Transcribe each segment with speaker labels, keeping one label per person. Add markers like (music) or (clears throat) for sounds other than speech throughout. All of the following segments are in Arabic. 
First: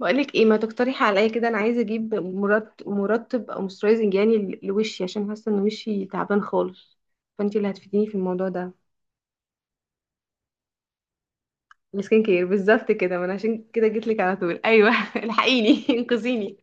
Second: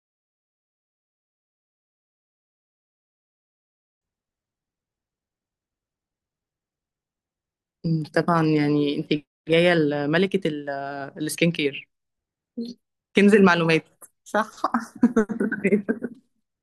Speaker 1: بقولك ايه، ما تقترحي عليا كده. انا عايزه اجيب مرطب او موسترايزنج، يعني لوشي، عشان حاسه ان وشي تعبان خالص. فانتي اللي هتفيديني في
Speaker 2: طبعا
Speaker 1: الموضوع ده.
Speaker 2: يعني انت جايه لملكه السكين كير،
Speaker 1: السكين كير بالظبط كده، ما انا
Speaker 2: كنز
Speaker 1: عشان
Speaker 2: المعلومات.
Speaker 1: كده جيت لك على
Speaker 2: صح.
Speaker 1: طول. ايوه (laughs) الحقيني (laughs)
Speaker 2: (laughs)
Speaker 1: انقذيني.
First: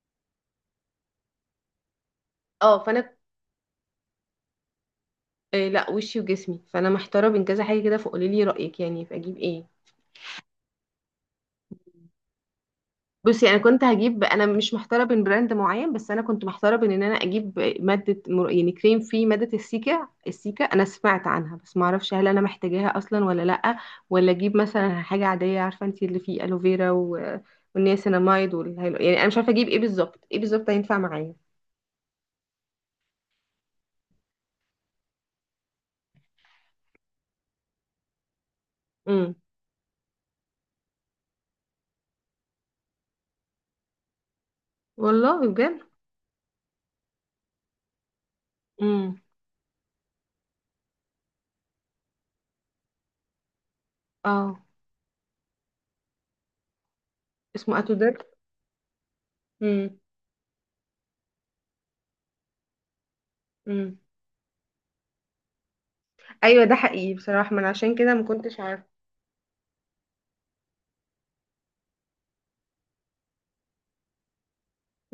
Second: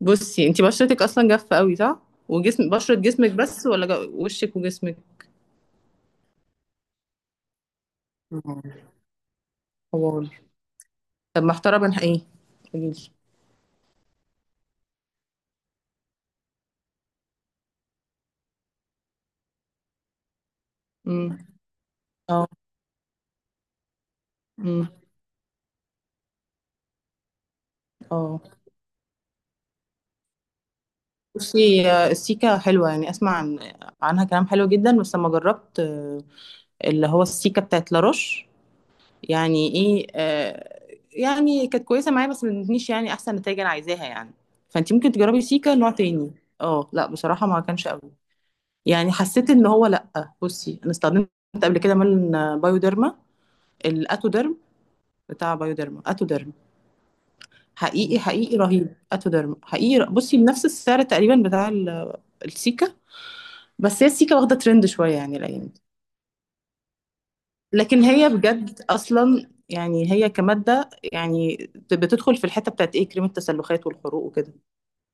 Speaker 2: بصي، انت بشرتك اصلا جافه قوي، صح؟ وجسم
Speaker 1: اه.
Speaker 2: بشره جسمك بس ولا وشك وجسمك؟
Speaker 1: آه، لا، وشي وجسمي، فانا محتاره بين كذا حاجه كده، فقولي لي
Speaker 2: مم.
Speaker 1: رايك يعني، فاجيب ايه؟
Speaker 2: حوار. طب محتاره بين ايه؟ قوليلي.
Speaker 1: بصي انا كنت هجيب انا مش محتاره بين براند معين، بس انا كنت محتاره بين ان انا اجيب ماده يعني كريم فيه ماده السيكا. السيكا انا
Speaker 2: امم.
Speaker 1: سمعت عنها بس ما اعرفش هل انا
Speaker 2: اه.
Speaker 1: محتاجاها اصلا ولا لا. ولا اجيب
Speaker 2: امم.
Speaker 1: مثلا حاجه عاديه، عارفه انت اللي فيه الوفيرا
Speaker 2: اه.
Speaker 1: والنياسيناميد والهيلو، يعني انا مش عارفه اجيب ايه بالظبط، ايه بالظبط هينفع معايا.
Speaker 2: بصي السيكا حلوه، يعني اسمع عنها كلام حلو جدا، بس لما جربت اللي هو السيكا بتاعت لاروش،
Speaker 1: امم.
Speaker 2: يعني ايه، آه، يعني كانت كويسه معايا بس ما ادتنيش يعني احسن نتائج انا عايزاها يعني. فانت ممكن تجربي
Speaker 1: والله
Speaker 2: سيكا
Speaker 1: بجد.
Speaker 2: نوع تاني. اه لا، بصراحه ما كانش قوي، يعني
Speaker 1: امم.
Speaker 2: حسيت ان هو لا. بصي انا استخدمت قبل كده مال بايوديرما، الاتوديرم
Speaker 1: اه.
Speaker 2: بتاع بايوديرما، اتوديرم
Speaker 1: اسمه
Speaker 2: حقيقي
Speaker 1: اتوداك.
Speaker 2: رهيب. اتوديرم
Speaker 1: امم.
Speaker 2: حقيقي بصي بنفس السعر تقريبا بتاع السيكا،
Speaker 1: امم.
Speaker 2: بس هي السيكا واخده ترند شويه يعني الايام دي.
Speaker 1: ايوه ده حقيقي بصراحه، ما انا عشان
Speaker 2: لكن
Speaker 1: كده ما
Speaker 2: هي
Speaker 1: كنتش
Speaker 2: بجد
Speaker 1: عارفه.
Speaker 2: اصلا يعني هي كماده يعني بتدخل في الحته بتاعت ايه، كريم التسلخات والحروق وكده.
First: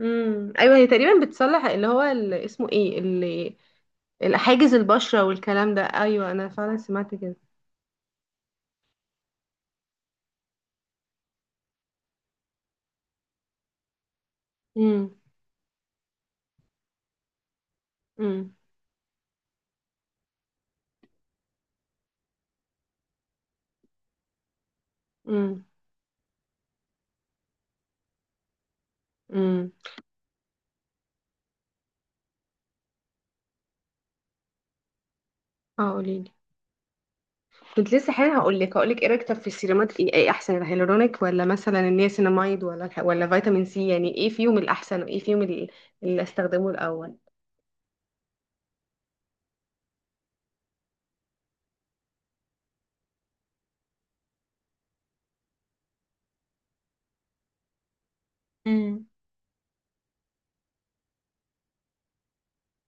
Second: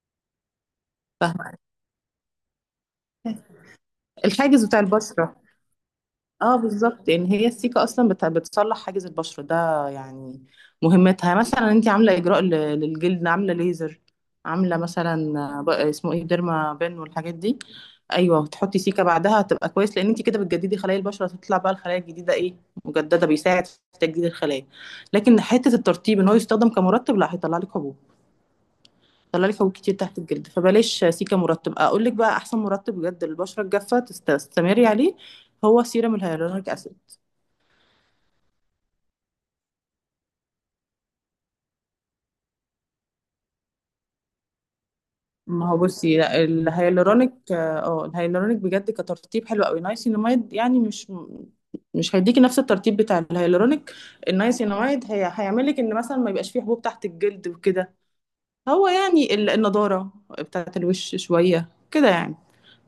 Speaker 1: امم. ايوه هي تقريبا
Speaker 2: فاهمه؟
Speaker 1: بتصلح اللي هو اللي اسمه ايه، اللي
Speaker 2: الحاجز
Speaker 1: حاجز
Speaker 2: بتاع
Speaker 1: البشرة
Speaker 2: البشره،
Speaker 1: والكلام ده، ايوه انا
Speaker 2: اه
Speaker 1: فعلا
Speaker 2: بالظبط،
Speaker 1: سمعت
Speaker 2: يعني
Speaker 1: كده.
Speaker 2: هي السيكه اصلا بتصلح حاجز البشره ده يعني. مهمتها يعني مثلا انت عامله اجراء للجلد، عامله ليزر، عامله
Speaker 1: امم.
Speaker 2: مثلا اسمه ايه، ديرما بن والحاجات دي. ايوه،
Speaker 1: امم.
Speaker 2: وتحطي سيكه بعدها هتبقى كويس، لان انت كده بتجددي خلايا البشره، تطلع بقى الخلايا الجديده ايه، مجدده، بيساعد في تجديد الخلايا. لكن
Speaker 1: امم.
Speaker 2: حته الترطيب ان هو يستخدم كمرطب، لا، هيطلع لك حبوب، يطلع لك
Speaker 1: امم.
Speaker 2: حبوب كتير تحت الجلد، فبلاش سيكه مرطب. اقول لك بقى احسن مرطب بجد للبشره الجافه تستمري عليه، هو
Speaker 1: اه
Speaker 2: سيرم
Speaker 1: قوليلي.
Speaker 2: الهيالورونيك اسيد.
Speaker 1: كنت لسه حالا هقولك ايه رايك طب في السيرامات، ايه احسن، الهيالورونيك ولا مثلا النياسيناميد ولا ولا فيتامين سي، يعني ايه فيهم الاحسن وايه فيهم
Speaker 2: ما هو بصي
Speaker 1: اللي
Speaker 2: لا،
Speaker 1: استخدمه الاول؟
Speaker 2: الهيالورونيك، اه، الهيالورونيك بجد كترطيب حلو قوي. نايسيناميد يعني مش هيديكي نفس الترطيب بتاع الهيالورونيك. النايسيناميد هي هيعمل لك ان مثلا ما يبقاش فيه حبوب تحت الجلد وكده. هو
Speaker 1: امم.
Speaker 2: يعني النضاره بتاعه الوش شويه كده يعني.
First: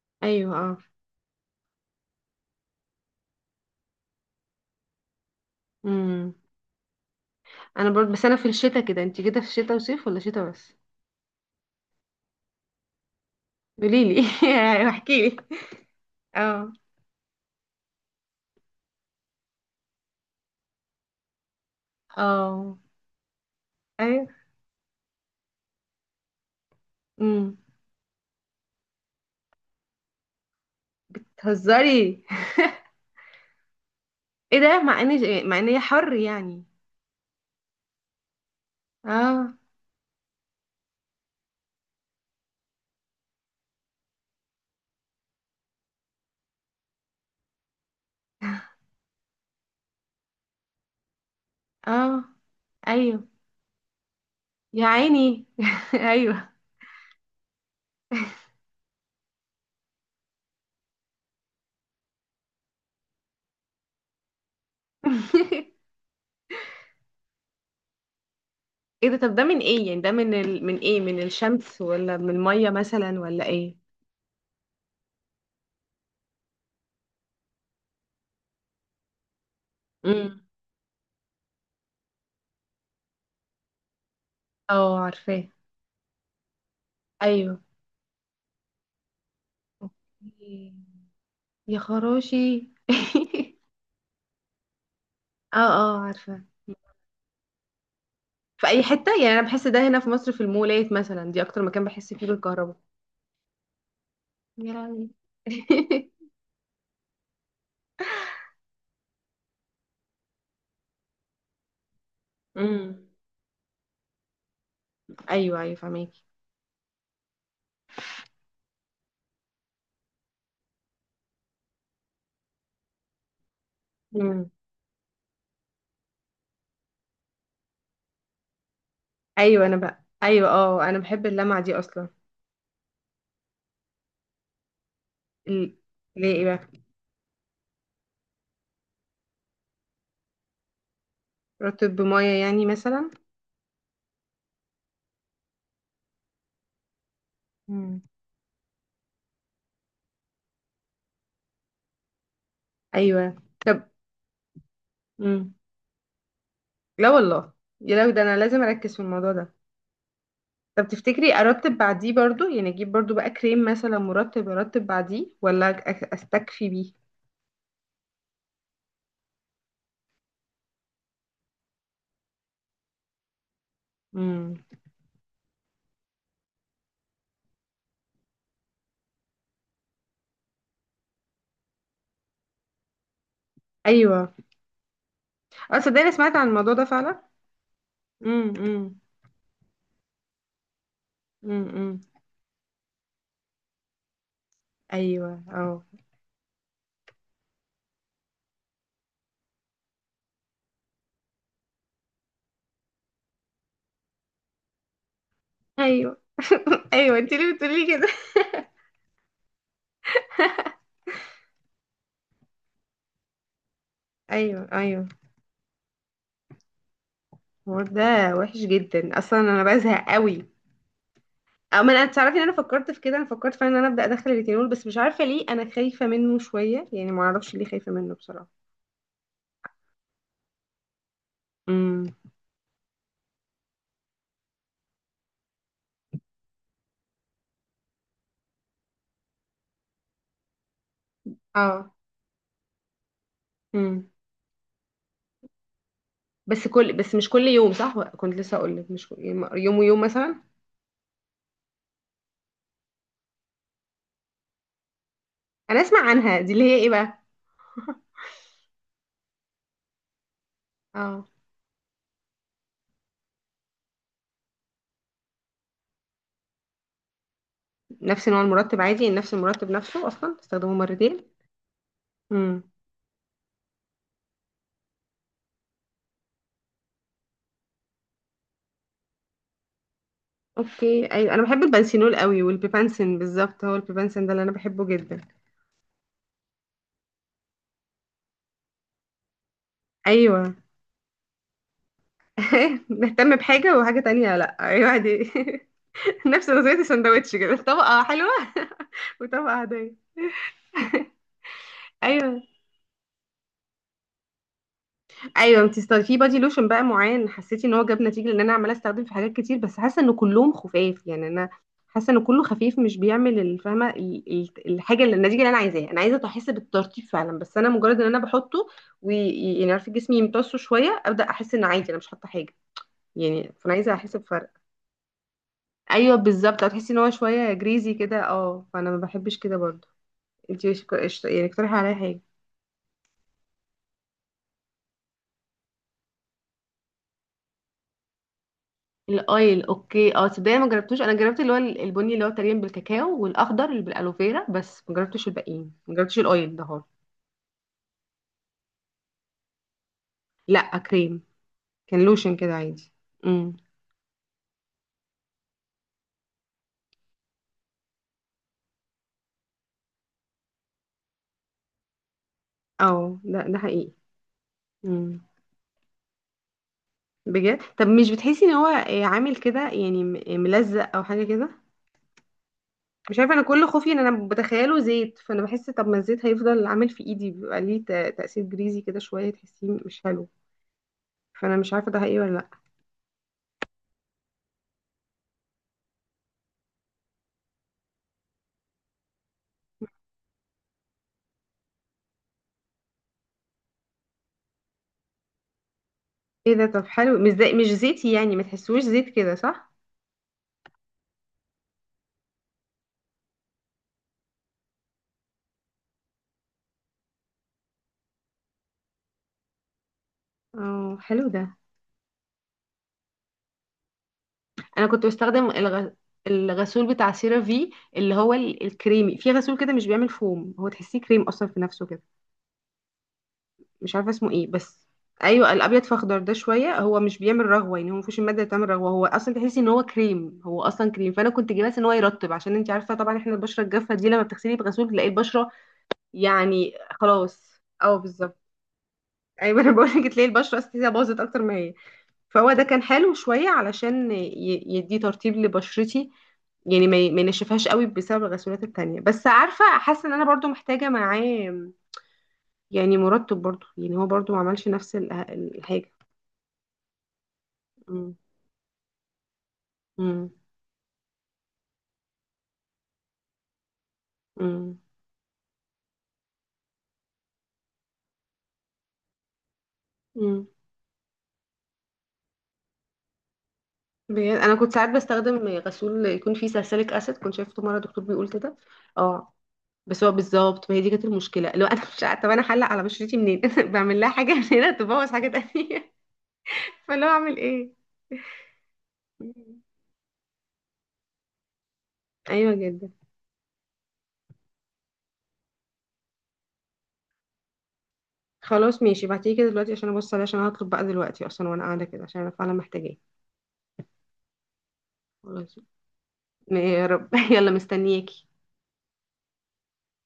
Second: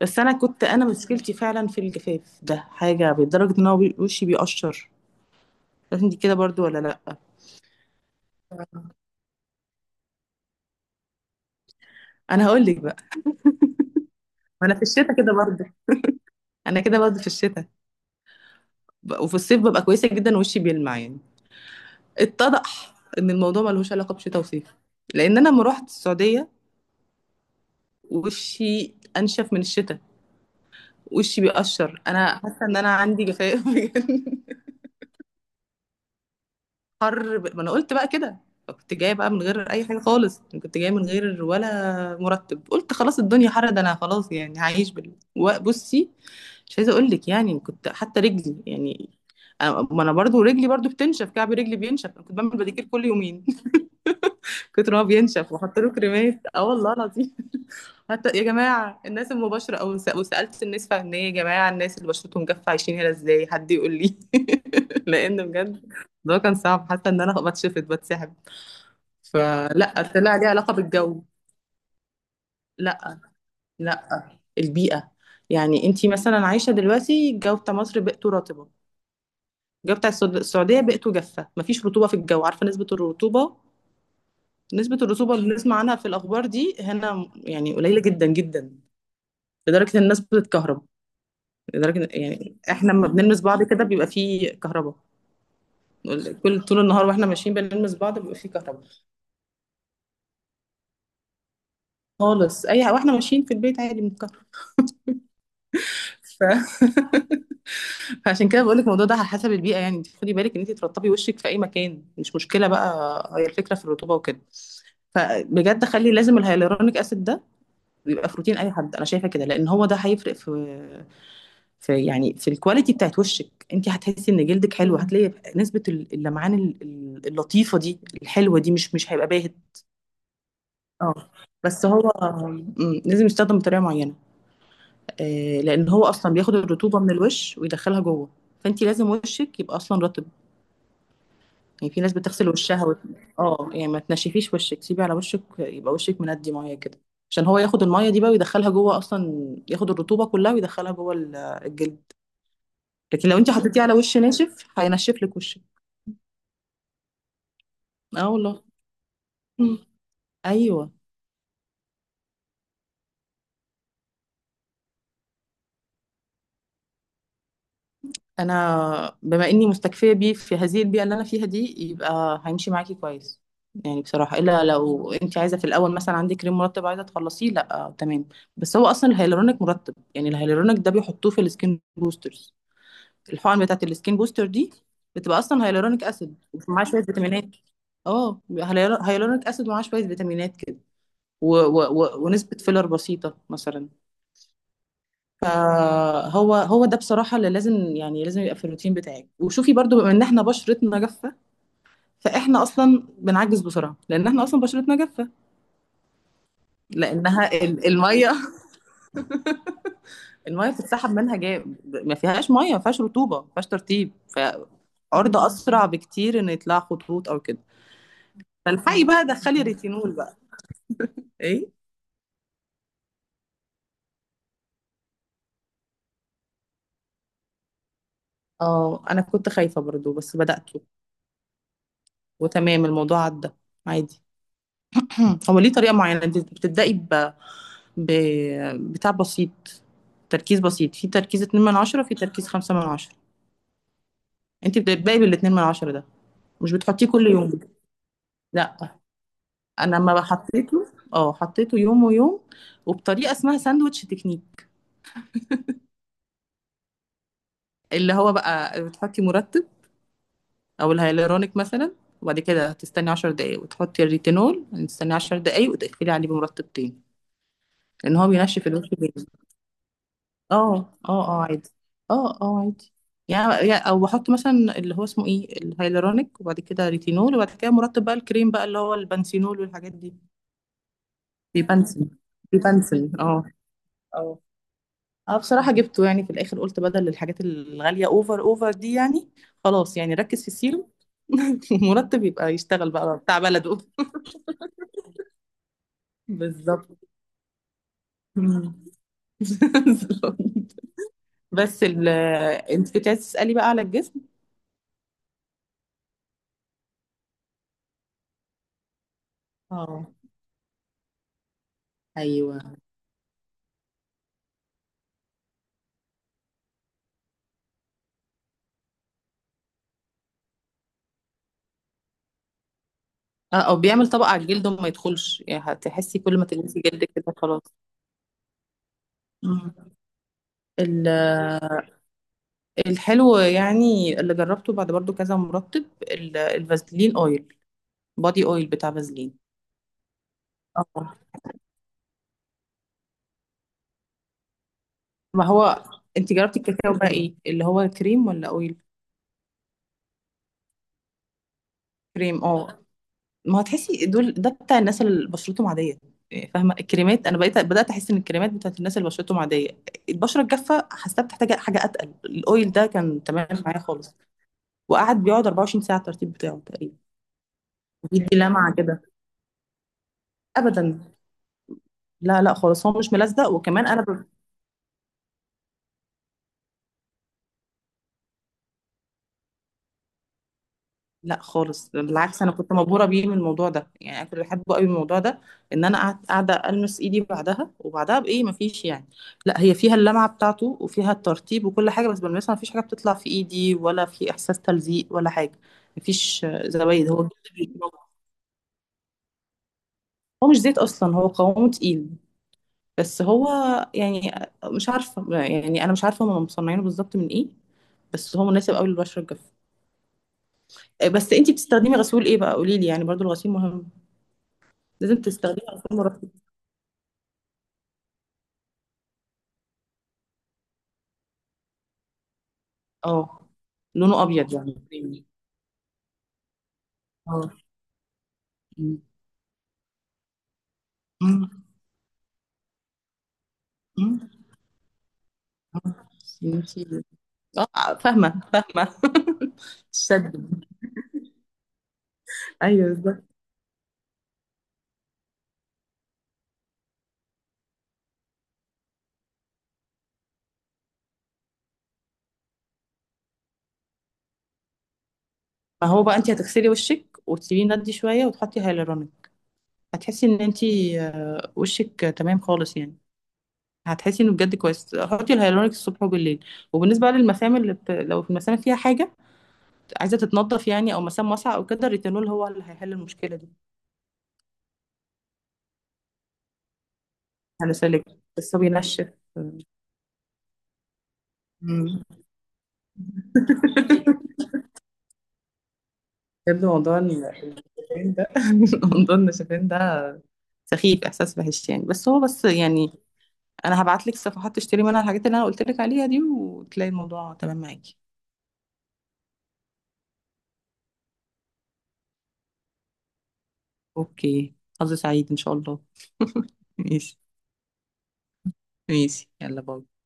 Speaker 2: بس انا
Speaker 1: ايوه
Speaker 2: كنت،
Speaker 1: اه.
Speaker 2: انا مشكلتي فعلا في الجفاف ده حاجه، لدرجه ان هو وشي بيقشر. بس انت
Speaker 1: امم.
Speaker 2: كده برضو ولا لا؟
Speaker 1: انا برضه، بس انا في الشتاء كده. انت كده في الشتاء وصيف ولا شتاء بس؟
Speaker 2: انا هقول لك بقى،
Speaker 1: قوليلي.
Speaker 2: انا في
Speaker 1: (laughs)
Speaker 2: الشتاء كده
Speaker 1: احكيلي.
Speaker 2: برضه.
Speaker 1: اه
Speaker 2: انا كده برضه في الشتاء وفي الصيف ببقى كويسه جدا، وشي بيلمع يعني.
Speaker 1: اه.
Speaker 2: اتضح ان الموضوع ملهوش علاقه
Speaker 1: ايوه.
Speaker 2: بشتاء وصيف، لان انا لما رحت السعوديه
Speaker 1: امم.
Speaker 2: وشي انشف من الشتاء، وشي بيقشر،
Speaker 1: تهزري؟
Speaker 2: انا حاسه ان انا عندي جفاف (laughs)
Speaker 1: ايه
Speaker 2: بجد.
Speaker 1: ده، مع ان مع ان هي حر يعني.
Speaker 2: حر ما انا قلت بقى كده، كنت جايه بقى من
Speaker 1: اه
Speaker 2: غير اي حاجه خالص، كنت جايه من غير ولا مرتب، قلت خلاص الدنيا حر ده انا خلاص يعني هعيش بصي مش عايزه اقول لك، يعني كنت حتى رجلي يعني ما انا برضو رجلي برضو بتنشف، كعب رجلي بينشف، انا
Speaker 1: اه.
Speaker 2: كنت بعمل بديكير كل
Speaker 1: ايوه.
Speaker 2: يومين (laughs)
Speaker 1: يا
Speaker 2: كتر ما هو
Speaker 1: عيني
Speaker 2: بينشف، واحط له
Speaker 1: (laughs)
Speaker 2: كريمات،
Speaker 1: ايوه.
Speaker 2: اه والله العظيم. حتى يا جماعة الناس المباشرة وسألت الناس فعلا، يا جماعة الناس اللي بشرتهم جافة عايشين هنا ازاي، حد يقول لي. (laughs) لأن
Speaker 1: (laughs)
Speaker 2: بجد ده كان صعب، حتى إن أنا بتشفط بتسحب.
Speaker 1: ايه ده، طب ده من ايه يعني،
Speaker 2: فلا،
Speaker 1: ده من
Speaker 2: طلع ليه علاقة
Speaker 1: من ايه، من
Speaker 2: بالجو.
Speaker 1: الشمس ولا من الميه
Speaker 2: لا،
Speaker 1: مثلا ولا ايه؟
Speaker 2: لا، البيئة. يعني أنتي مثلا عايشة دلوقتي الجو بتاع مصر بيئته رطبة، الجو بتاع
Speaker 1: امم.
Speaker 2: السعودية بيئته جافة، مفيش رطوبة في الجو. عارفة نسبة الرطوبة؟ نسبة
Speaker 1: اه
Speaker 2: الرطوبة
Speaker 1: عارفاه.
Speaker 2: اللي بنسمع عنها في الأخبار دي هنا
Speaker 1: ايوه.
Speaker 2: يعني قليلة جدا جدا، لدرجة إن الناس
Speaker 1: أوكي.
Speaker 2: بتتكهرب.
Speaker 1: يا
Speaker 2: يعني
Speaker 1: خراشي (laughs)
Speaker 2: احنا لما بنلمس بعض كده بيبقى فيه كهرباء،
Speaker 1: اه اه عارفه.
Speaker 2: كل طول النهار واحنا ماشيين بنلمس بعض بيبقى فيه
Speaker 1: في اي
Speaker 2: كهرباء
Speaker 1: حته يعني، انا بحس ده هنا في مصر، في المولات مثلا، دي اكتر مكان بحس فيه
Speaker 2: خالص.
Speaker 1: بالكهرباء.
Speaker 2: اي واحنا ماشيين في البيت عادي بنتكهرب.
Speaker 1: يا لهوي. (laughs)
Speaker 2: ف... (laughs) فعشان كده بقول لك الموضوع ده على حسب البيئة، يعني انت خدي بالك ان انت ترطبي وشك في اي مكان، مش مشكلة
Speaker 1: امم.
Speaker 2: بقى، هي الفكرة في الرطوبة وكده.
Speaker 1: ايوه ايوه
Speaker 2: فبجد خلي
Speaker 1: فهماكي.
Speaker 2: لازم الهيالورونيك اسيد ده بيبقى في روتين اي حد، انا شايفة كده، لان هو ده هيفرق في يعني في الكواليتي بتاعت وشك، انت هتحسي ان
Speaker 1: امم.
Speaker 2: جلدك حلو. هتلاقي نسبة اللمعان اللطيفة دي الحلوة دي، مش هيبقى باهت.
Speaker 1: ايوه انا بقى، ايوه اه انا بحب
Speaker 2: اه
Speaker 1: اللمعه دي
Speaker 2: بس
Speaker 1: اصلا.
Speaker 2: هو لازم يستخدم بطريقة معينة،
Speaker 1: ال-
Speaker 2: لان هو
Speaker 1: ليه
Speaker 2: اصلا
Speaker 1: ايه
Speaker 2: بياخد
Speaker 1: بقى؟
Speaker 2: الرطوبة من الوش ويدخلها جوه، فانت لازم وشك يبقى اصلا رطب. يعني
Speaker 1: رطب
Speaker 2: في ناس
Speaker 1: بميه
Speaker 2: بتغسل
Speaker 1: يعني
Speaker 2: وشها
Speaker 1: مثلا؟
Speaker 2: اه يعني ما تنشفيش وشك، سيبي على وشك يبقى وشك مندي ميه كده، عشان هو ياخد
Speaker 1: مم.
Speaker 2: الميه دي بقى ويدخلها جوه، اصلا ياخد الرطوبة كلها ويدخلها جوه الجلد. لكن
Speaker 1: ايوه.
Speaker 2: لو انت حطيتيه
Speaker 1: طب.
Speaker 2: على وش ناشف هينشف لك
Speaker 1: امم.
Speaker 2: وشك.
Speaker 1: لا والله، يا لو ده
Speaker 2: اه
Speaker 1: انا لازم
Speaker 2: والله.
Speaker 1: اركز في الموضوع ده.
Speaker 2: مم.
Speaker 1: طب
Speaker 2: ايوه،
Speaker 1: تفتكري ارتب بعديه برضو، يعني اجيب برضو بقى كريم مثلا مرطب ارتب بعديه ولا استكفي بيه؟
Speaker 2: انا بما اني مستكفيه بيه في هذه البيئه اللي انا فيها دي يبقى هيمشي معاكي كويس. يعني بصراحه
Speaker 1: امم.
Speaker 2: الا لو انت عايزه في الاول مثلا عندك كريم مرطب عايزه تخلصيه، لا آه تمام. بس هو اصلا الهيالورونيك مرطب. يعني الهيالورونيك ده بيحطوه في السكين بوسترز، الحقن بتاعت السكين
Speaker 1: ايوه
Speaker 2: بوستر دي بتبقى اصلا
Speaker 1: اه صدقني،
Speaker 2: هيالورونيك
Speaker 1: أنا سمعت
Speaker 2: اسيد
Speaker 1: عن الموضوع ده
Speaker 2: ومعاه شويه
Speaker 1: فعلا.
Speaker 2: فيتامينات. اه
Speaker 1: امم.
Speaker 2: هيالورونيك اسيد ومعاه شويه فيتامينات كده و...
Speaker 1: امم. امم.
Speaker 2: و... و... ونسبه فيلر بسيطه مثلا.
Speaker 1: ايوه اه.
Speaker 2: فهو هو ده بصراحة اللي لازم يعني لازم يبقى في الروتين بتاعك. وشوفي برضو بما ان احنا بشرتنا جافة، فاحنا اصلا بنعجز بسرعة لان احنا اصلا بشرتنا جافة،
Speaker 1: ايوه (laughs) ايوه انت
Speaker 2: لانها
Speaker 1: ليه بتقولي كده؟
Speaker 2: المية، (laughs) المية بتتسحب منها جاي، ما فيهاش مية، ما فيهاش رطوبة، ما فيهاش ترطيب،
Speaker 1: (laughs) ايوه ايوه.
Speaker 2: فعرضة اسرع بكتير ان يطلع خطوط او كده.
Speaker 1: الحوار ده وحش
Speaker 2: فالحقي
Speaker 1: جدا
Speaker 2: بقى
Speaker 1: اصلا،
Speaker 2: دخلي
Speaker 1: انا بزهق
Speaker 2: ريتينول بقى.
Speaker 1: قوي.
Speaker 2: ايه،
Speaker 1: او ما انا تعرفي ان انا فكرت في كده، انا فكرت فعلا ان انا ابدا ادخل الريتينول، بس مش عارفه ليه انا خايفه منه شويه، يعني ما اعرفش ليه خايفه منه بصراحه.
Speaker 2: اه انا كنت خايفة برضو بس بدأته
Speaker 1: امم.
Speaker 2: وتمام، الموضوع عدى عادي. (clears throat) هو ليه طريقة معينة انت بتبدأي ب... بتاع بسيط، تركيز بسيط، في تركيز 2 من
Speaker 1: اه.
Speaker 2: 10، في تركيز 5 من 10.
Speaker 1: امم.
Speaker 2: انت بتبدأي بال 2 من 10 ده،
Speaker 1: بس
Speaker 2: مش
Speaker 1: كل،
Speaker 2: بتحطيه
Speaker 1: بس
Speaker 2: كل
Speaker 1: مش كل
Speaker 2: يوم
Speaker 1: يوم، صح؟ كنت لسه اقول لك
Speaker 2: لا.
Speaker 1: مش يوم
Speaker 2: انا
Speaker 1: ويوم
Speaker 2: لما
Speaker 1: مثلا.
Speaker 2: حطيته، اه حطيته يوم ويوم، وبطريقه اسمها ساندوتش تكنيك.
Speaker 1: انا اسمع عنها دي، اللي هي ايه بقى؟
Speaker 2: اللي هو بقى بتحطي مرطب او
Speaker 1: اه.
Speaker 2: الهيالورونيك مثلا، وبعد كده تستني 10 دقايق، وتحطي الريتينول، تستني 10 دقايق، وتقفلي عليه بمرطب تاني، لان
Speaker 1: نفس
Speaker 2: هو
Speaker 1: نوع
Speaker 2: بينشف
Speaker 1: المرطب
Speaker 2: الوش.
Speaker 1: عادي؟ نفس المرطب نفسه اصلا استخدمه
Speaker 2: اه
Speaker 1: مرتين؟
Speaker 2: اه اه عادي، اه اه
Speaker 1: امم.
Speaker 2: عادي. يعني او بحط مثلا اللي هو اسمه ايه، الهيالورونيك، وبعد كده ريتينول، وبعد كده مرطب بقى، الكريم بقى اللي هو البنسينول والحاجات دي.
Speaker 1: اوكي ايوه انا بحب
Speaker 2: بيبنسل،
Speaker 1: البنسينول قوي
Speaker 2: بيبنسل
Speaker 1: والبيبانسين،
Speaker 2: اه.
Speaker 1: بالظبط هو البيبانسين ده
Speaker 2: اه
Speaker 1: اللي انا بحبه جدا.
Speaker 2: اه بصراحة جبته يعني في الاخر قلت بدل الحاجات الغالية اوفر اوفر دي يعني، خلاص يعني ركز في
Speaker 1: ايوه
Speaker 2: السيرم (laughs) مرتب يبقى
Speaker 1: (laughs)
Speaker 2: يشتغل بقى
Speaker 1: نهتم
Speaker 2: بتاع
Speaker 1: بحاجة
Speaker 2: بلده.
Speaker 1: وحاجة تانية، لأ أيوة دي. (laughs) نفس نظرية
Speaker 2: بالظبط.
Speaker 1: السندوتش كده، طبقة حلوة
Speaker 2: مم.
Speaker 1: (laughs) وطبقة
Speaker 2: (laughs)
Speaker 1: عادية.
Speaker 2: بالظبط. بس ال...
Speaker 1: أيوة
Speaker 2: انت كنت عايز تسألي بقى على الجسم.
Speaker 1: أيوة. انتي في بادي لوشن بقى معين حسيتي إن هو جاب نتيجة؟ لأن أنا عمالة أستخدم في حاجات كتير بس حاسة
Speaker 2: اه
Speaker 1: إن كلهم خفاف، يعني أنا حاسة إن كله
Speaker 2: ايوه،
Speaker 1: خفيف مش بيعمل الفهمة الحاجة، اللي النتيجة اللي أنا عايزاها. أنا عايزة أحس بالترطيب فعلا، بس أنا مجرد إن أنا بحطه ويعني عارفة جسمي يمتصه شوية أبدأ أحس إن عادي أنا مش حاطة حاجة، يعني فأنا
Speaker 2: او
Speaker 1: عايزة
Speaker 2: بيعمل
Speaker 1: أحس
Speaker 2: طبقة على
Speaker 1: بفرق.
Speaker 2: الجلد وما يدخلش، يعني
Speaker 1: ايوه
Speaker 2: هتحسي كل ما
Speaker 1: بالظبط،
Speaker 2: تلمسي
Speaker 1: هتحسي ان هو
Speaker 2: جلدك كده
Speaker 1: شويه
Speaker 2: خلاص.
Speaker 1: جريزي كده، اه فانا ما بحبش كده برضه.
Speaker 2: مم.
Speaker 1: انتي
Speaker 2: ال-
Speaker 1: يعني اقترحي عليا حاجه.
Speaker 2: الحلو يعني اللي جربته بعد برضو كذا مرطب، الفازلين اويل، بادي اويل بتاع فازلين.
Speaker 1: الاويل، اوكي اه. تصدقي أنا ما
Speaker 2: اه
Speaker 1: جربتوش، انا جربت اللي هو البني اللي هو تقريبا بالكاكاو، والاخضر اللي بالالوفيرا، بس ما جربتش
Speaker 2: ما
Speaker 1: الباقيين،
Speaker 2: هو،
Speaker 1: ما جربتش
Speaker 2: انت
Speaker 1: الاويل
Speaker 2: جربتي
Speaker 1: ده هو.
Speaker 2: الكاكاو بقى ايه، اللي هو كريم ولا اويل؟
Speaker 1: لا كريم. كان لوشن
Speaker 2: كريم،
Speaker 1: كده
Speaker 2: اه.
Speaker 1: عادي. امم.
Speaker 2: ما هتحسي دول ده بتاع الناس اللي بشرتهم عادية، يعني فاهمة الكريمات. انا بقيت بدأت احس ان الكريمات بتاعت الناس اللي بشرتهم عادية، البشرة الجافة حاسة بتحتاج حاجة اتقل. الاويل ده
Speaker 1: اه
Speaker 2: كان
Speaker 1: ده
Speaker 2: تمام
Speaker 1: ده
Speaker 2: معايا
Speaker 1: حقيقي.
Speaker 2: خالص،
Speaker 1: امم.
Speaker 2: وقعد بيقعد 24 ساعه على الترتيب بتاعه تقريبا،
Speaker 1: بجد؟ طب مش
Speaker 2: وبيدي
Speaker 1: بتحسي ان هو
Speaker 2: لمعه كده.
Speaker 1: آه، عامل كده يعني ملزق او
Speaker 2: ابدا،
Speaker 1: حاجه كده؟
Speaker 2: لا لا خالص، هو مش
Speaker 1: مش عارفه، انا
Speaker 2: ملزق،
Speaker 1: كل
Speaker 2: وكمان
Speaker 1: خوفي ان
Speaker 2: انا
Speaker 1: انا بتخيله زيت، فانا بحس طب ما الزيت هيفضل عامل في ايدي بيبقى ليه تاثير جريزي كده شويه تحسيه مش حلو.
Speaker 2: لا
Speaker 1: فانا مش
Speaker 2: خالص
Speaker 1: عارفه ده حقيقي ولا
Speaker 2: بالعكس،
Speaker 1: لا.
Speaker 2: انا كنت مبهوره بيه من الموضوع ده يعني، انا كنت بحبه قوي من الموضوع ده. ان انا قعدت قاعده المس ايدي بعدها وبعدها بايه مفيش يعني، لا هي فيها اللمعه بتاعته وفيها الترتيب وكل حاجه، بس بلمسها مفيش حاجه بتطلع في ايدي، ولا في احساس تلزيق ولا حاجه، مفيش
Speaker 1: ايه ده، طب
Speaker 2: زوايد
Speaker 1: حلو،
Speaker 2: هو.
Speaker 1: مش زي، مش زيتي يعني، ما تحسوش زيت كده صح؟
Speaker 2: هو مش زيت اصلا، هو قوامه تقيل. بس هو يعني مش عارفه، يعني انا مش عارفه هم مصنعينه بالظبط من ايه، بس هو مناسب قوي للبشره الجافه.
Speaker 1: اه حلو
Speaker 2: بس
Speaker 1: ده.
Speaker 2: انتي بتستخدمي غسول ايه بقى قولي لي، يعني برضو الغسيل مهم،
Speaker 1: انا كنت
Speaker 2: لازم
Speaker 1: بستخدم
Speaker 2: تستخدمي غسول مرطب.
Speaker 1: الغسول بتاع سيرافي، اللي هو الكريمي، في غسول كده مش بيعمل فوم، هو تحسيه كريم اصلا في نفسه كده،
Speaker 2: اه
Speaker 1: مش عارفه
Speaker 2: لونه
Speaker 1: اسمه ايه
Speaker 2: ابيض يعني
Speaker 1: بس.
Speaker 2: كريمي.
Speaker 1: ايوه الابيض، فاخضر ده شويه، هو مش بيعمل
Speaker 2: اه
Speaker 1: رغوه يعني، هو مفيش الماده اللي بتعمل رغوه،
Speaker 2: م-
Speaker 1: هو اصلا تحسي ان هو كريم، هو اصلا كريم. فانا
Speaker 2: م-
Speaker 1: كنت جايباه ان هو يرطب، عشان انت عارفه طبعا احنا البشره الجافه دي
Speaker 2: م-
Speaker 1: لما بتغسلي بغسول تلاقي البشره
Speaker 2: م.
Speaker 1: يعني،
Speaker 2: انتي،
Speaker 1: خلاص
Speaker 2: اه
Speaker 1: اه بالظبط.
Speaker 2: فاهمه فاهمه.
Speaker 1: ايوه انا بقول
Speaker 2: (laughs)
Speaker 1: لك تلاقي البشره
Speaker 2: الشد.
Speaker 1: اصلا تحسيها باظت اكتر ما هي. فهو ده كان
Speaker 2: ايوه
Speaker 1: حلو
Speaker 2: بالظبط.
Speaker 1: شويه علشان يدي ترطيب لبشرتي، يعني ما ينشفهاش قوي بسبب الغسولات التانية، بس عارفة حاسة ان انا برضو محتاجة معاه، يعني مرطب برضو، يعني هو برضو ما عملش نفس
Speaker 2: ما
Speaker 1: الحاجة.
Speaker 2: هو بقى انتي هتغسلي وشك وتسيبيه ندي
Speaker 1: مم.
Speaker 2: شويه وتحطي هيالورونيك، هتحسي
Speaker 1: مم.
Speaker 2: ان انتي وشك تمام خالص يعني، هتحسي انه بجد
Speaker 1: مم.
Speaker 2: كويس. حطي الهيالورونيك الصبح وبالليل. وبالنسبه بقى للمسام لو في المسام فيها حاجه عايزه
Speaker 1: مم.
Speaker 2: تتنضف يعني، او مسام واسعه او كده، الريتينول هو اللي هيحل المشكله دي.
Speaker 1: بجد انا كنت ساعات بستخدم غسول يكون فيه ساليسيليك اسيد، كنت شايفته مره
Speaker 2: هلسلك،
Speaker 1: دكتور بيقول
Speaker 2: بس
Speaker 1: كده.
Speaker 2: هو بينشف.
Speaker 1: اه. بس هو بالظبط ما هي دي كانت المشكله، لو انا
Speaker 2: مم.
Speaker 1: مش عارفه طب انا هحلق على بشرتي منين؟ (laughs) بعمل لها حاجه من
Speaker 2: (laughs)
Speaker 1: هنا تبوظ حاجه تانية.
Speaker 2: بجد
Speaker 1: (laughs)
Speaker 2: موضوع
Speaker 1: فاللي هو اعمل ايه؟
Speaker 2: النشفان ده، (laughs) موضوع
Speaker 1: مم.
Speaker 2: النشفان ده سخيف، احساس وحش يعني. بس هو بس
Speaker 1: ايوه جدا.
Speaker 2: يعني انا هبعت لك صفحات تشتري منها الحاجات اللي انا قلت لك عليها دي، وتلاقي الموضوع تمام معاكي.
Speaker 1: خلاص ماشي، ابعتيه كده دلوقتي عشان ابص عليه، عشان أنا هطلب بقى دلوقتي اصلا وانا قاعده كده، عشان انا فعلا محتاجاه.
Speaker 2: اوكي، حظ سعيد ان شاء
Speaker 1: خلاص.
Speaker 2: الله. (laughs)
Speaker 1: يا رب
Speaker 2: ماشي.
Speaker 1: (laughs) يلا مستنياكي.
Speaker 2: ماشي يلا باي.